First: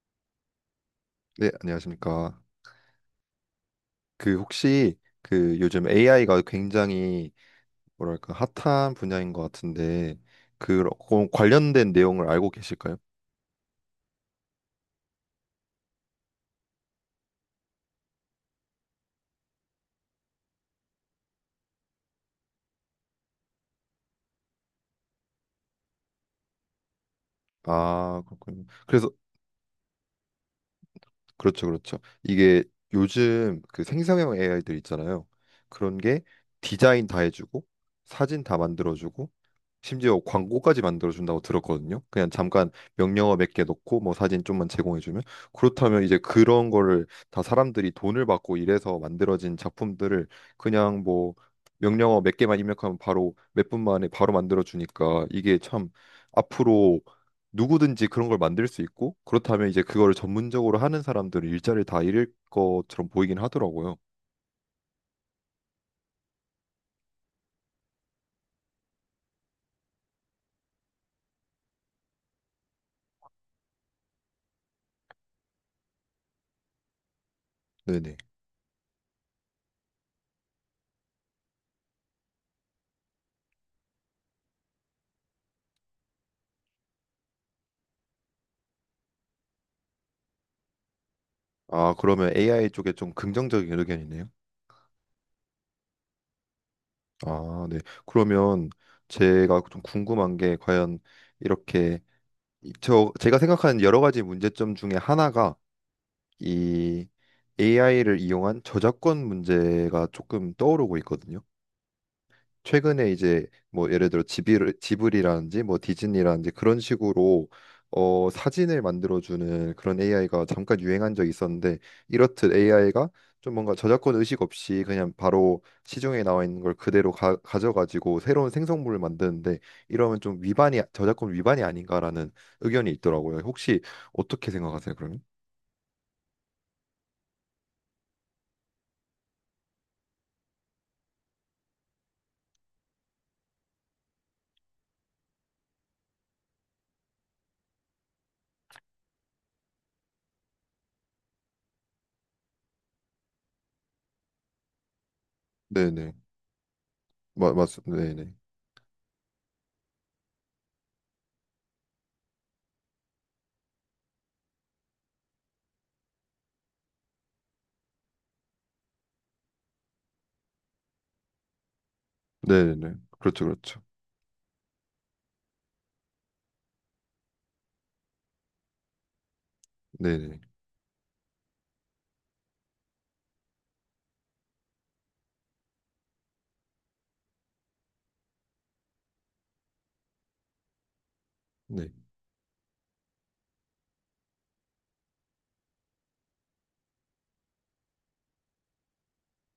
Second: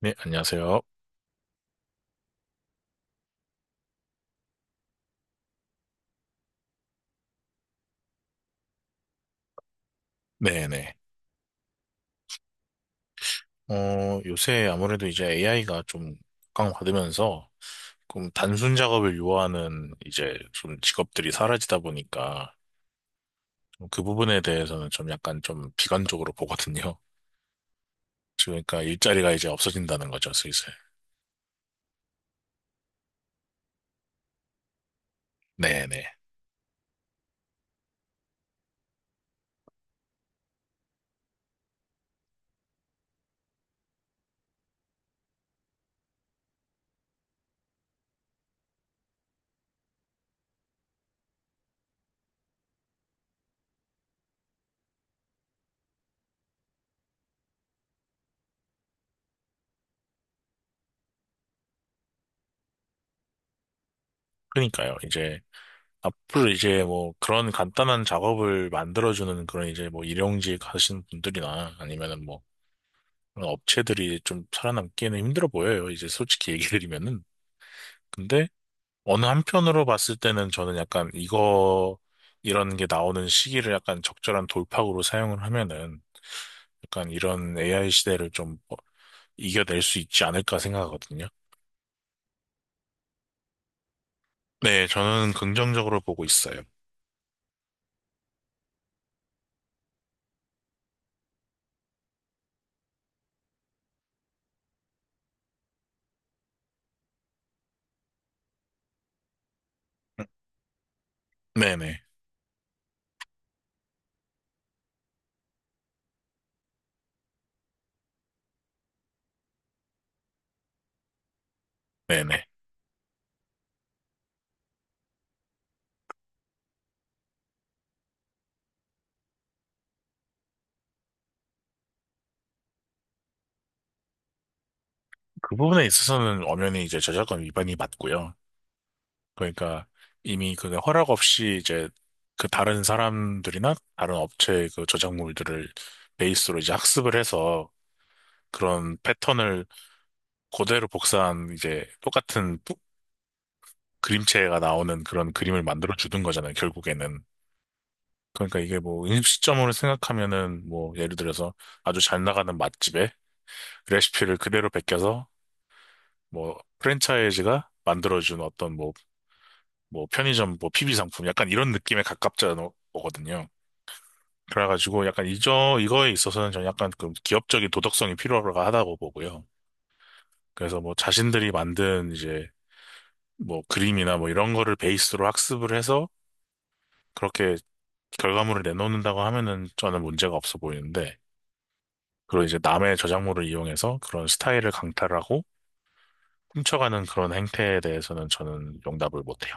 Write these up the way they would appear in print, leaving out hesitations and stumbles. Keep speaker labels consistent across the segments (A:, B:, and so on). A: 네, 안녕하세요.
B: 네, 안녕하십니까. 그 혹시 그 요즘 AI가 굉장히 뭐랄까 핫한 분야인 것 같은데 그
A: 네네.
B: 관련된 내용을 알고 계실까요?
A: 요새 아무래도 이제 AI가 좀 각광받으면서 좀 단순 작업을 요하는 이제 좀 직업들이 사라지다 보니까 좀그 부분에 대해서는 좀 약간 좀 비관적으로 보거든요.
B: 아, 그렇군요.
A: 그러니까
B: 그래서
A: 일자리가 이제 없어진다는 거죠, 슬슬.
B: 그렇죠, 그렇죠. 이게 요즘 그 생성형 AI들 있잖아요. 그런
A: 네네.
B: 게 디자인 다 해주고 사진 다 만들어주고 심지어 광고까지 만들어준다고 들었거든요. 그냥 잠깐 명령어 몇 개 넣고 뭐 사진 좀만 제공해주면 그렇다면 이제 그런 거를 다 사람들이 돈을 받고 이래서 만들어진 작품들을 그냥 뭐 명령어 몇 개만 입력하면 바로 몇 분 만에 바로 만들어주니까 이게 참 앞으로 누구든지 그런 걸 만들 수 있고, 그렇다면 이제 그거를 전문적으로 하는 사람들은 일자리를 다 잃을 것처럼 보이긴 하더라고요.
A: 그러니까요. 이제 앞으로 이제 뭐 그런 간단한 작업을 만들어주는 그런 이제 뭐 일용직 하시는 분들이나 아니면은 뭐 그런 업체들이 좀 살아남기에는 힘들어 보여요. 이제 솔직히 얘기 드리면은.
B: 네네.
A: 근데 어느 한편으로 봤을 때는 저는 약간 이거, 이런 게 나오는 시기를 약간 적절한 돌파구로 사용을 하면은 약간 이런 AI 시대를 좀 이겨낼 수 있지 않을까 생각하거든요.
B: 아, 그러면 AI 쪽에 좀 긍정적인 의견이네요.
A: 네, 저는 긍정적으로 보고 있어요.
B: 아, 네. 그러면 제가 좀 궁금한 게 과연 이렇게 저 제가 생각하는 여러 가지 문제점 중에 하나가 이 AI를 이용한 저작권 문제가 조금 떠오르고 있거든요.
A: 네네,
B: 최근에 이제 뭐 예를 들어 지브리라든지 뭐 디즈니라든지 그런 식으로 사진을 만들어주는 그런 AI가 잠깐 유행한 적이 있었는데,
A: 네네.
B: 이렇듯 AI가 좀 뭔가 저작권 의식 없이 그냥 바로 시중에 나와 있는 걸 그대로 가져가지고 새로운 생성물을 만드는데, 이러면 좀 위반이, 저작권 위반이 아닌가라는 의견이 있더라고요. 혹시 어떻게 생각하세요, 그러면?
A: 그 부분에 있어서는 엄연히 이제 저작권 위반이 맞고요. 그러니까 이미 그 허락 없이 이제 그 다른 사람들이나 다른 업체의 그 저작물들을 베이스로 이제 학습을 해서 그런 패턴을 그대로 복사한 이제 똑같은 그림체가 나오는 그런 그림을 만들어
B: 네네.
A: 주는 거잖아요, 결국에는.
B: 네네.
A: 그러니까 이게 뭐 음식점으로 생각하면은 뭐 예를 들어서 아주 잘 나가는 맛집에 레시피를 그대로 베껴서 뭐 프랜차이즈가 만들어준 어떤 뭐, 뭐 편의점 뭐 PB 상품 약간 이런 느낌에 가깝잖아요.
B: 네네. 그렇죠, 그렇죠.
A: 그래가지고 약간 이저 이거에 있어서는 저는 약간 그 기업적인 도덕성이 필요하다고 보고요.
B: 네네.
A: 그래서 뭐 자신들이 만든 이제 뭐 그림이나 뭐 이런 거를 베이스로 학습을 해서 그렇게 결과물을 내놓는다고 하면은 저는 문제가 없어 보이는데,
B: 네.
A: 그리고 이제 남의 저작물을 이용해서 그런 스타일을 강탈하고 훔쳐가는 그런 행태에 대해서는 저는 용납을 못해요.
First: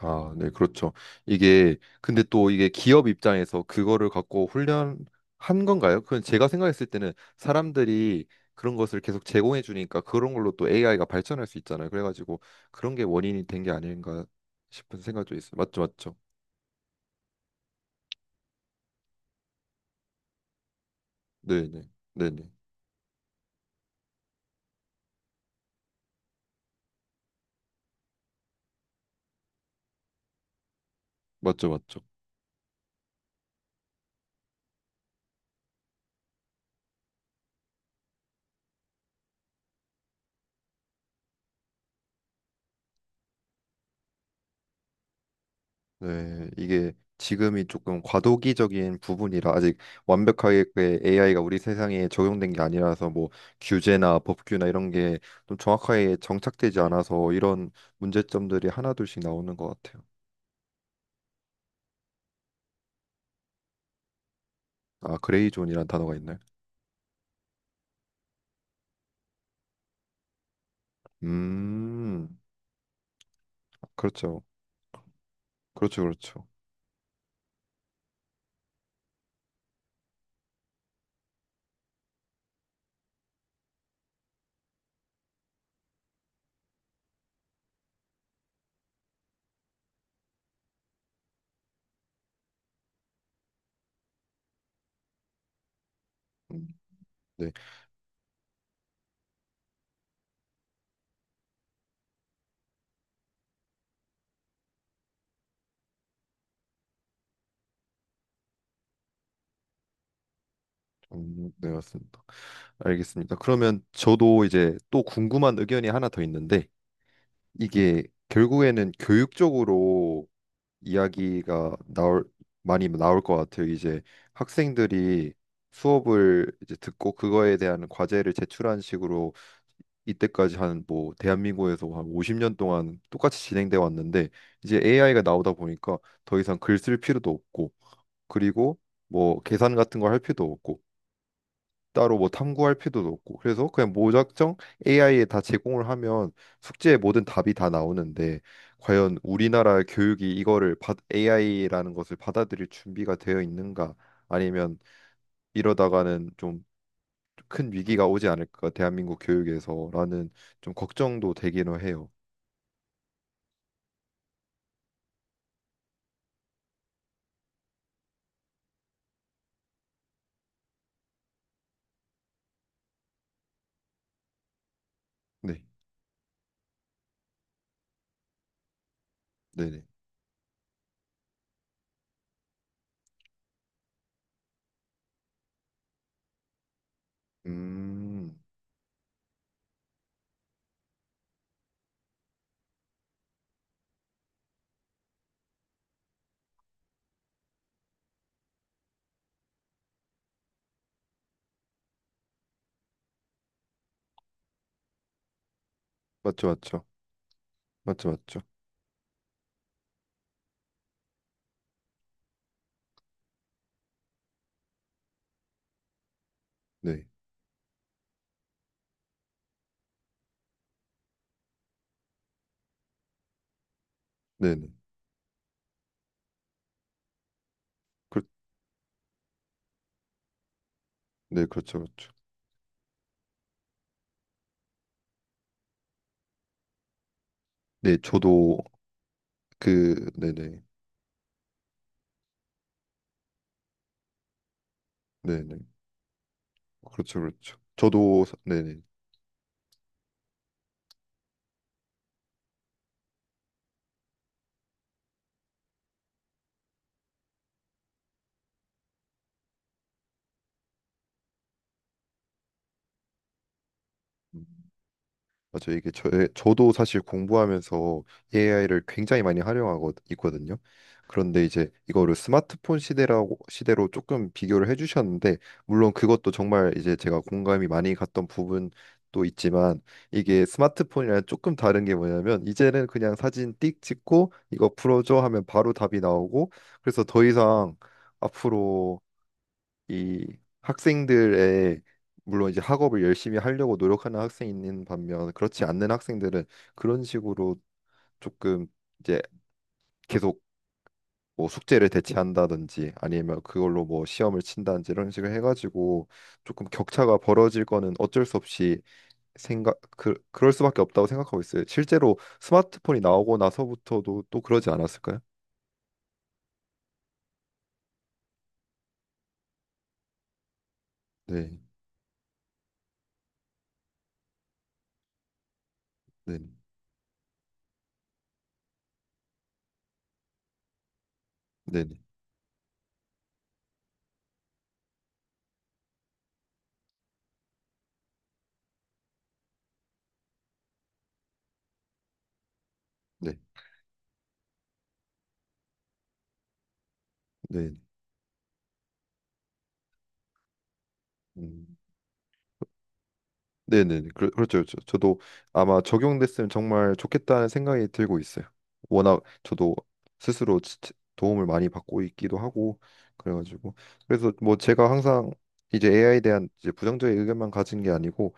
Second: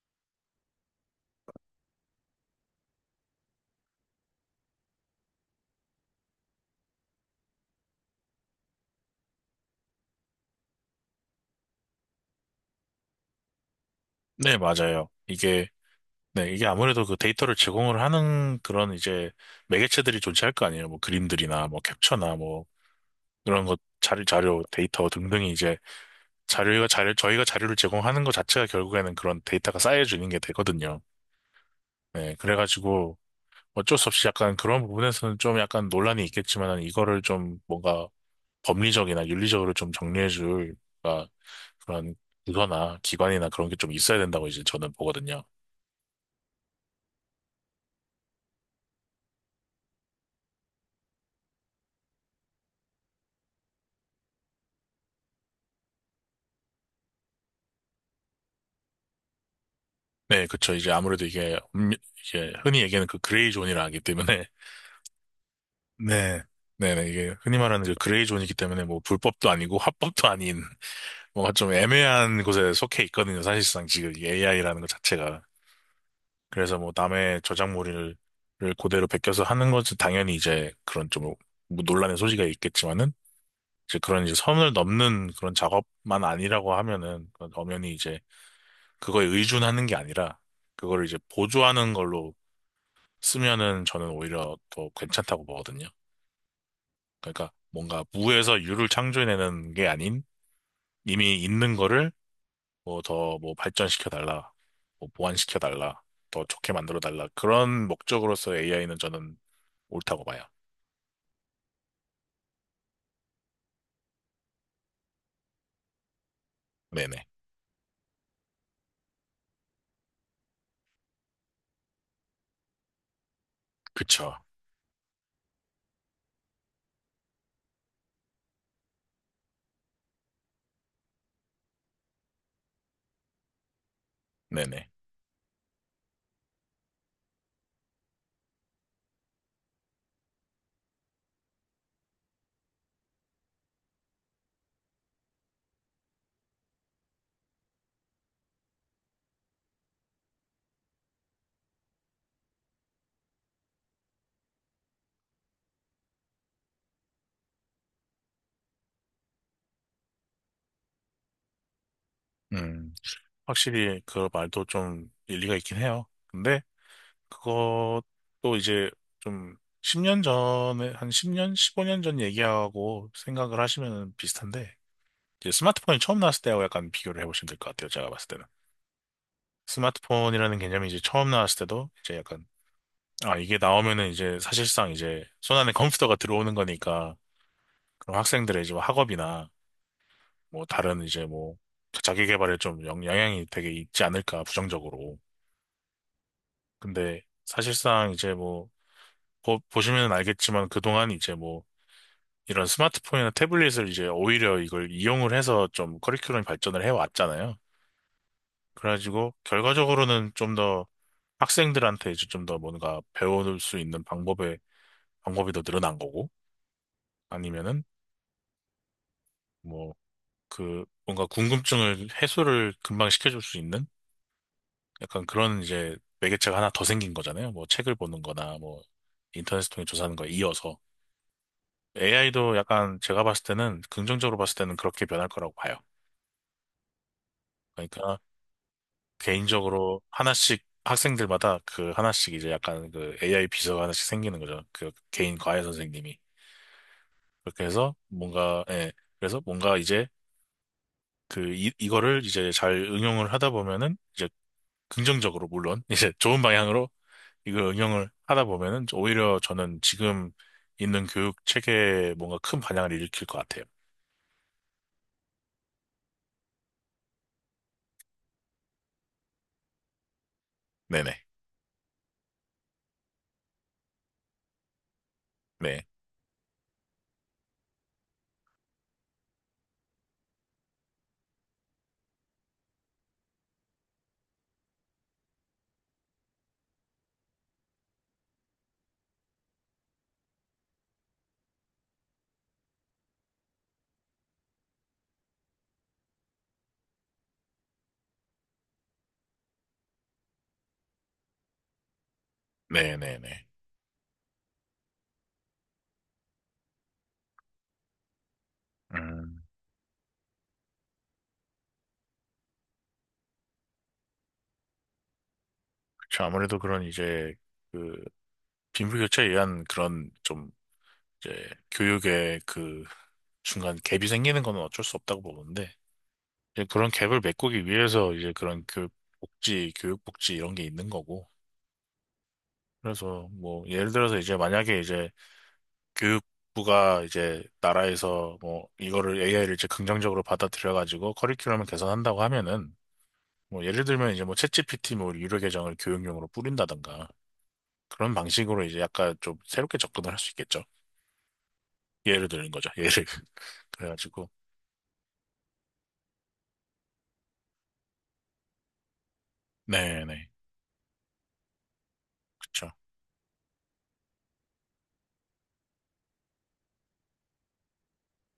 B: 아, 네, 그렇죠. 근데 또 이게 기업 입장에서 그거를 갖고 훈련한 건가요? 그건 제가 생각했을 때는 사람들이 그런 것을 계속 제공해 주니까 그런 걸로 또 AI가 발전할 수 있잖아요. 그래가지고 그런 게 원인이 된 게 아닌가
A: 네,
B: 싶은
A: 맞아요.
B: 생각도 있어요.
A: 이게
B: 맞죠, 맞죠.
A: 네, 이게 아무래도 그 데이터를 제공을 하는 그런 이제 매개체들이 존재할 거 아니에요. 뭐 그림들이나 뭐
B: 네네,
A: 캡처나
B: 네네.
A: 뭐 그런 것 자료, 데이터 등등이 이제 저희가 자료를 제공하는 것 자체가 결국에는 그런 데이터가 쌓여지는 게 되거든요.
B: 맞죠, 맞죠.
A: 네, 그래가지고 어쩔 수 없이 약간 그런 부분에서는 좀 약간 논란이 있겠지만 이거를 좀 뭔가 법리적이나 윤리적으로 좀 정리해줄 그러니까 그런 부서나 기관이나 그런 게 좀 있어야 된다고 이제 저는 보거든요.
B: 네, 이게 지금이 조금 과도기적인 부분이라 아직 완벽하게 AI가 우리 세상에 적용된 게 아니라서 뭐 규제나 법규나 이런 게 좀 정확하게 정착되지 않아서 이런 문제점들이 하나둘씩 나오는 것 같아요.
A: 네, 그쵸. 이제 아무래도 이게, 이게 흔히 얘기하는 그 그레이 존이라 하기 때문에,
B: 아, 그레이존이라는 단어가 있나요?
A: 네, 네네. 이게 흔히 말하는 그 그레이 존이기 때문에 뭐 불법도 아니고 합법도 아닌 뭔가 좀
B: 음,
A: 애매한 곳에 속해 있거든요. 사실상 지금 이
B: 그렇죠.
A: AI라는 것 자체가.
B: 그렇죠, 그렇죠.
A: 그래서 뭐 남의 저작물을 그대로 베껴서 하는 것은 당연히 이제 그런 좀뭐 논란의 소지가 있겠지만은 이제 그런 이제 선을 넘는 그런 작업만 아니라고 하면은 그건 엄연히 이제 그거에 의존하는 게 아니라 그거를 이제 보조하는 걸로 쓰면은 저는 오히려 더 괜찮다고 보거든요.
B: 음,
A: 그러니까
B: 네,
A: 뭔가 무에서 유를 창조해내는 게 아닌 이미 있는 거를 뭐 더 뭐 발전시켜 달라, 뭐 보완시켜 달라, 더 좋게 만들어 달라 그런 목적으로서 AI는 저는 옳다고 봐요.
B: 네, 맞습니다. 알겠습니다. 그러면 저도 이제 또 궁금한 의견이 하나 더 있는데,
A: 네네.
B: 이게 결국에는 교육적으로 이야기가 나올 많이 나올 것 같아요. 이제
A: 그쵸.
B: 학생들이 수업을 이제 듣고 그거에 대한 과제를 제출한 식으로 이때까지 한 뭐 대한민국에서 한 50년 동안 똑같이 진행돼 왔는데, 이제
A: 네네.
B: AI가 나오다 보니까 더 이상 글 쓸 필요도 없고, 그리고 뭐 계산 같은 걸 할 필요도 없고, 따로 뭐 탐구할 필요도 없고, 그래서 그냥 무작정 AI에 다 제공을 하면 숙제의 모든 답이 다 나오는데, 과연 우리나라 교육이 이거를, AI라는 것을 받아들일 준비가 되어 있는가, 아니면 이러다가는 좀 큰 위기가 오지 않을까, 대한민국 교육에서라는 좀 걱정도 되기는 해요.
A: 음. 확실히 그 말도 좀 일리가 있긴 해요. 근데 그것도 이제 좀 10년 전에, 한 10년, 15년 전 얘기하고 생각을 하시면 비슷한데, 이제
B: 네,
A: 스마트폰이 처음 나왔을 때하고 약간 비교를 해보시면 될 것 같아요. 제가 봤을 때는.
B: 네네.
A: 스마트폰이라는 개념이 이제 처음 나왔을 때도 이제 약간, 아, 이게 나오면은 이제 사실상 이제 손안에 컴퓨터가 들어오는 거니까, 그럼
B: 음,
A: 학생들의 이제 뭐 학업이나 뭐 다른 이제 뭐 자기 개발에 좀 영향이 되게 있지 않을까, 부정적으로. 근데 사실상 이제 뭐 보시면 알겠지만 그동안 이제 뭐 이런 스마트폰이나 태블릿을 이제 오히려 이걸 이용을 해서 좀 커리큘럼이
B: 맞죠,
A: 발전을
B: 맞죠,
A: 해왔잖아요.
B: 맞죠, 맞죠.
A: 그래가지고 결과적으로는 좀 더 학생들한테 이제 좀 더 뭔가 배울 수 있는 방법의 방법이 더 늘어난 거고
B: 네,
A: 아니면은 뭐 그 뭔가 궁금증을 해소를 금방 시켜줄 수 있는
B: 네네.
A: 약간 그런 이제 매개체가 하나 더 생긴 거잖아요. 뭐 책을 보는
B: 그,
A: 거나 뭐 인터넷을 통해 조사하는 거에 이어서.
B: 네, 그렇죠, 그렇죠.
A: AI도 약간 제가 봤을 때는 긍정적으로 봤을 때는 그렇게 변할 거라고 봐요.
B: 네,
A: 그러니까
B: 저도
A: 개인적으로
B: 네네,
A: 하나씩 학생들마다 그 하나씩 이제 약간 그 AI 비서가 하나씩 생기는 거죠. 그 개인
B: 네네.
A: 과외 선생님이.
B: 그렇죠, 그렇죠.
A: 그렇게 해서
B: 저도
A: 뭔가
B: 네네.
A: 예. 그래서 뭔가 이제 그 이거를 이제 잘 응용을 하다 보면은 이제 긍정적으로 물론 이제 좋은 방향으로 이걸 응용을 하다 보면은 오히려 저는 지금 있는 교육 체계에 뭔가 큰 반향을 일으킬 것 같아요.
B: 음, 맞아요. 이게 저도 사실 공부하면서 AI를 굉장히 많이 활용하고 있거든요.
A: 네네.
B: 그런데 이제 이거를 스마트폰 시대라고 시대로 조금 비교를 해주셨는데,
A: 네.
B: 물론 그것도 정말 이제 제가 공감이 많이 갔던 부분도 있지만, 이게 스마트폰이랑 조금 다른 게 뭐냐면 이제는 그냥 사진 띡 찍고 이거 풀어줘 하면 바로 답이 나오고. 그래서 더 이상 앞으로 이 학생들의, 물론 이제 학업을 열심히 하려고 노력하는 학생이 있는 반면 그렇지 않는 학생들은 그런 식으로 조금 이제 계속 뭐 숙제를 대체한다든지 아니면
A: 네네네.
B: 그걸로 뭐 시험을 친다든지 이런 식으로 해가지고 조금 격차가 벌어질 거는 어쩔 수 없이 생각 그럴 수밖에 없다고 생각하고 있어요. 실제로 스마트폰이 나오고 나서부터도 또 그러지 않았을까요?
A: 그쵸, 아무래도 그런 이제 그 빈부격차에 의한 그런 좀
B: 네,
A: 이제 교육의 그 중간 갭이 생기는 건 어쩔 수 없다고 보는데
B: 네,
A: 이제 그런 갭을 메꾸기 위해서 이제 그런 교육 복지 이런 게 있는 거고
B: 네,
A: 그래서 뭐 예를 들어서 이제 만약에 이제 교육부가 이제 나라에서 뭐 이거를 AI를 이제 긍정적으로 받아들여 가지고 커리큘럼을 개선한다고 하면은
B: 네, 네,
A: 뭐 예를 들면 이제 뭐 챗GPT 뭐 유료 계정을 교육용으로 뿌린다던가
B: 네.
A: 그런 방식으로 이제 약간 좀 새롭게 접근을 할 수 있겠죠.
B: 음.
A: 예를 드는 거죠. 예를.
B: 네네.
A: 그래가지고.
B: 그렇죠, 그렇죠. 저도 아마 적용됐으면 정말 좋겠다는 생각이 들고 있어요. 워낙 저도
A: 네네.
B: 스스로 도움을 많이 받고 있기도
A: 그쵸.
B: 하고. 그래가지고 그래서 뭐 제가 항상 이제 AI에 대한 이제 부정적인 의견만 가진 게 아니고,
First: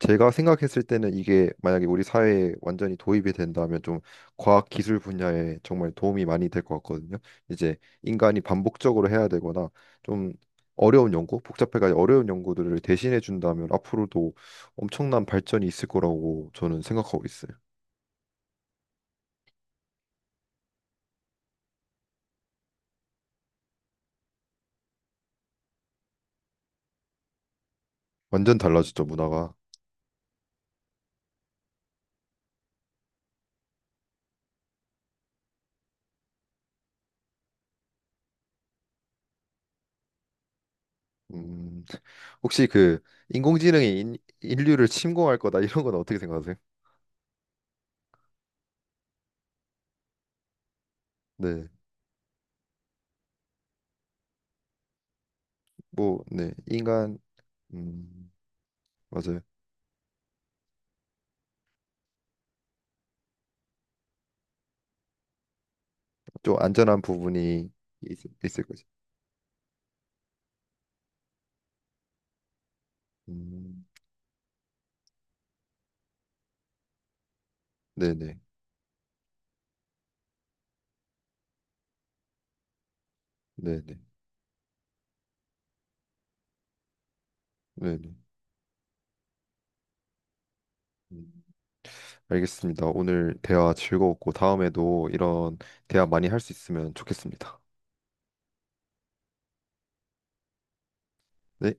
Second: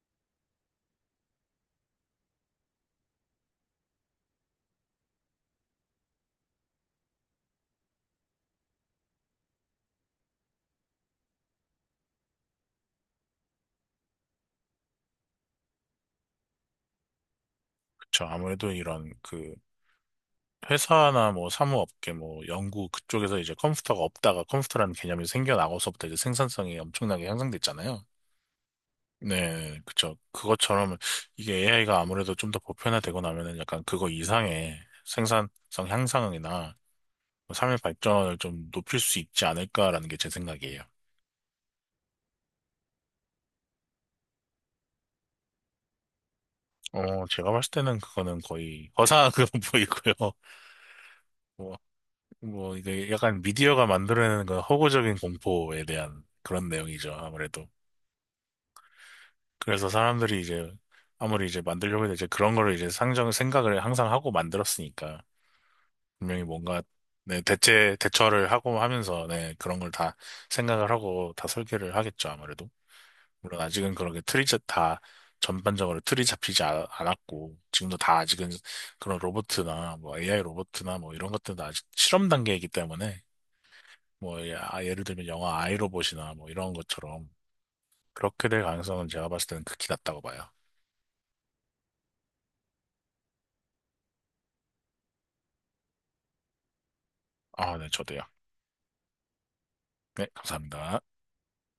B: 제가 생각했을 때는 이게 만약에 우리 사회에 완전히 도입이 된다면 좀 과학 기술 분야에 정말 도움이 많이 될 것 같거든요. 이제 인간이 반복적으로 해야 되거나 좀 어려운 연구, 복잡해가지고 어려운 연구들을 대신해 준다면 앞으로도 엄청난 발전이 있을 거라고 저는 생각하고 있어요.
A: 그쵸. 아무래도 이런 그 회사나 뭐 사무업계 뭐 연구 그쪽에서 이제 컴퓨터가 없다가 컴퓨터라는 개념이 생겨나고서부터 이제 생산성이 엄청나게 향상됐잖아요.
B: 완전 달라졌죠, 문화가.
A: 네, 그쵸. 그것처럼 이게 AI가 아무래도 좀 더 보편화되고 나면은 약간 그거 이상의 생산성 향상이나 뭐 삶의 발전을 좀 높일 수 있지 않을까라는 게 제 생각이에요.
B: 음, 혹시 그 인공지능이 인류를 침공할 거다 이런 건 어떻게 생각하세요?
A: 제가 봤을 때는 그거는 거의 허상 그런 보이고요.
B: 네,
A: 뭐, 뭐, 이게 약간 미디어가 만들어내는 그 허구적인 공포에 대한
B: 뭐, 네,
A: 그런 내용이죠,
B: 인간,
A: 아무래도.
B: 음, 맞아요.
A: 그래서 사람들이 이제, 아무리 이제 만들려고 해도 이제 그런 거를 이제 생각을 항상 하고 만들었으니까. 분명히
B: 좀
A: 뭔가,
B: 안전한
A: 네,
B: 부분이
A: 대처를
B: 있, 을
A: 하고
B: 거지.
A: 하면서, 네, 그런 걸 다 생각을 하고 다 설계를 하겠죠, 아무래도. 물론
B: 음,
A: 아직은 그렇게 틀이 다 전반적으로 틀이 잡히지 않았고 지금도 다
B: 네네,
A: 아직은 그런 로봇이나 뭐 AI 로봇이나 뭐 이런 것들도 아직 실험 단계이기 때문에
B: 네네,
A: 뭐 아, 예를 들면 영화 아이로봇이나 뭐 이런 것처럼
B: 네네.
A: 그렇게 될 가능성은 제가 봤을 때는 극히 낮다고 봐요.
B: 음, 알겠습니다. 오늘 대화 즐거웠고 다음에도 이런 대화 많이 할 수 있으면 좋겠습니다.
A: 아, 네, 저도요. 네, 감사합니다.
B: 네.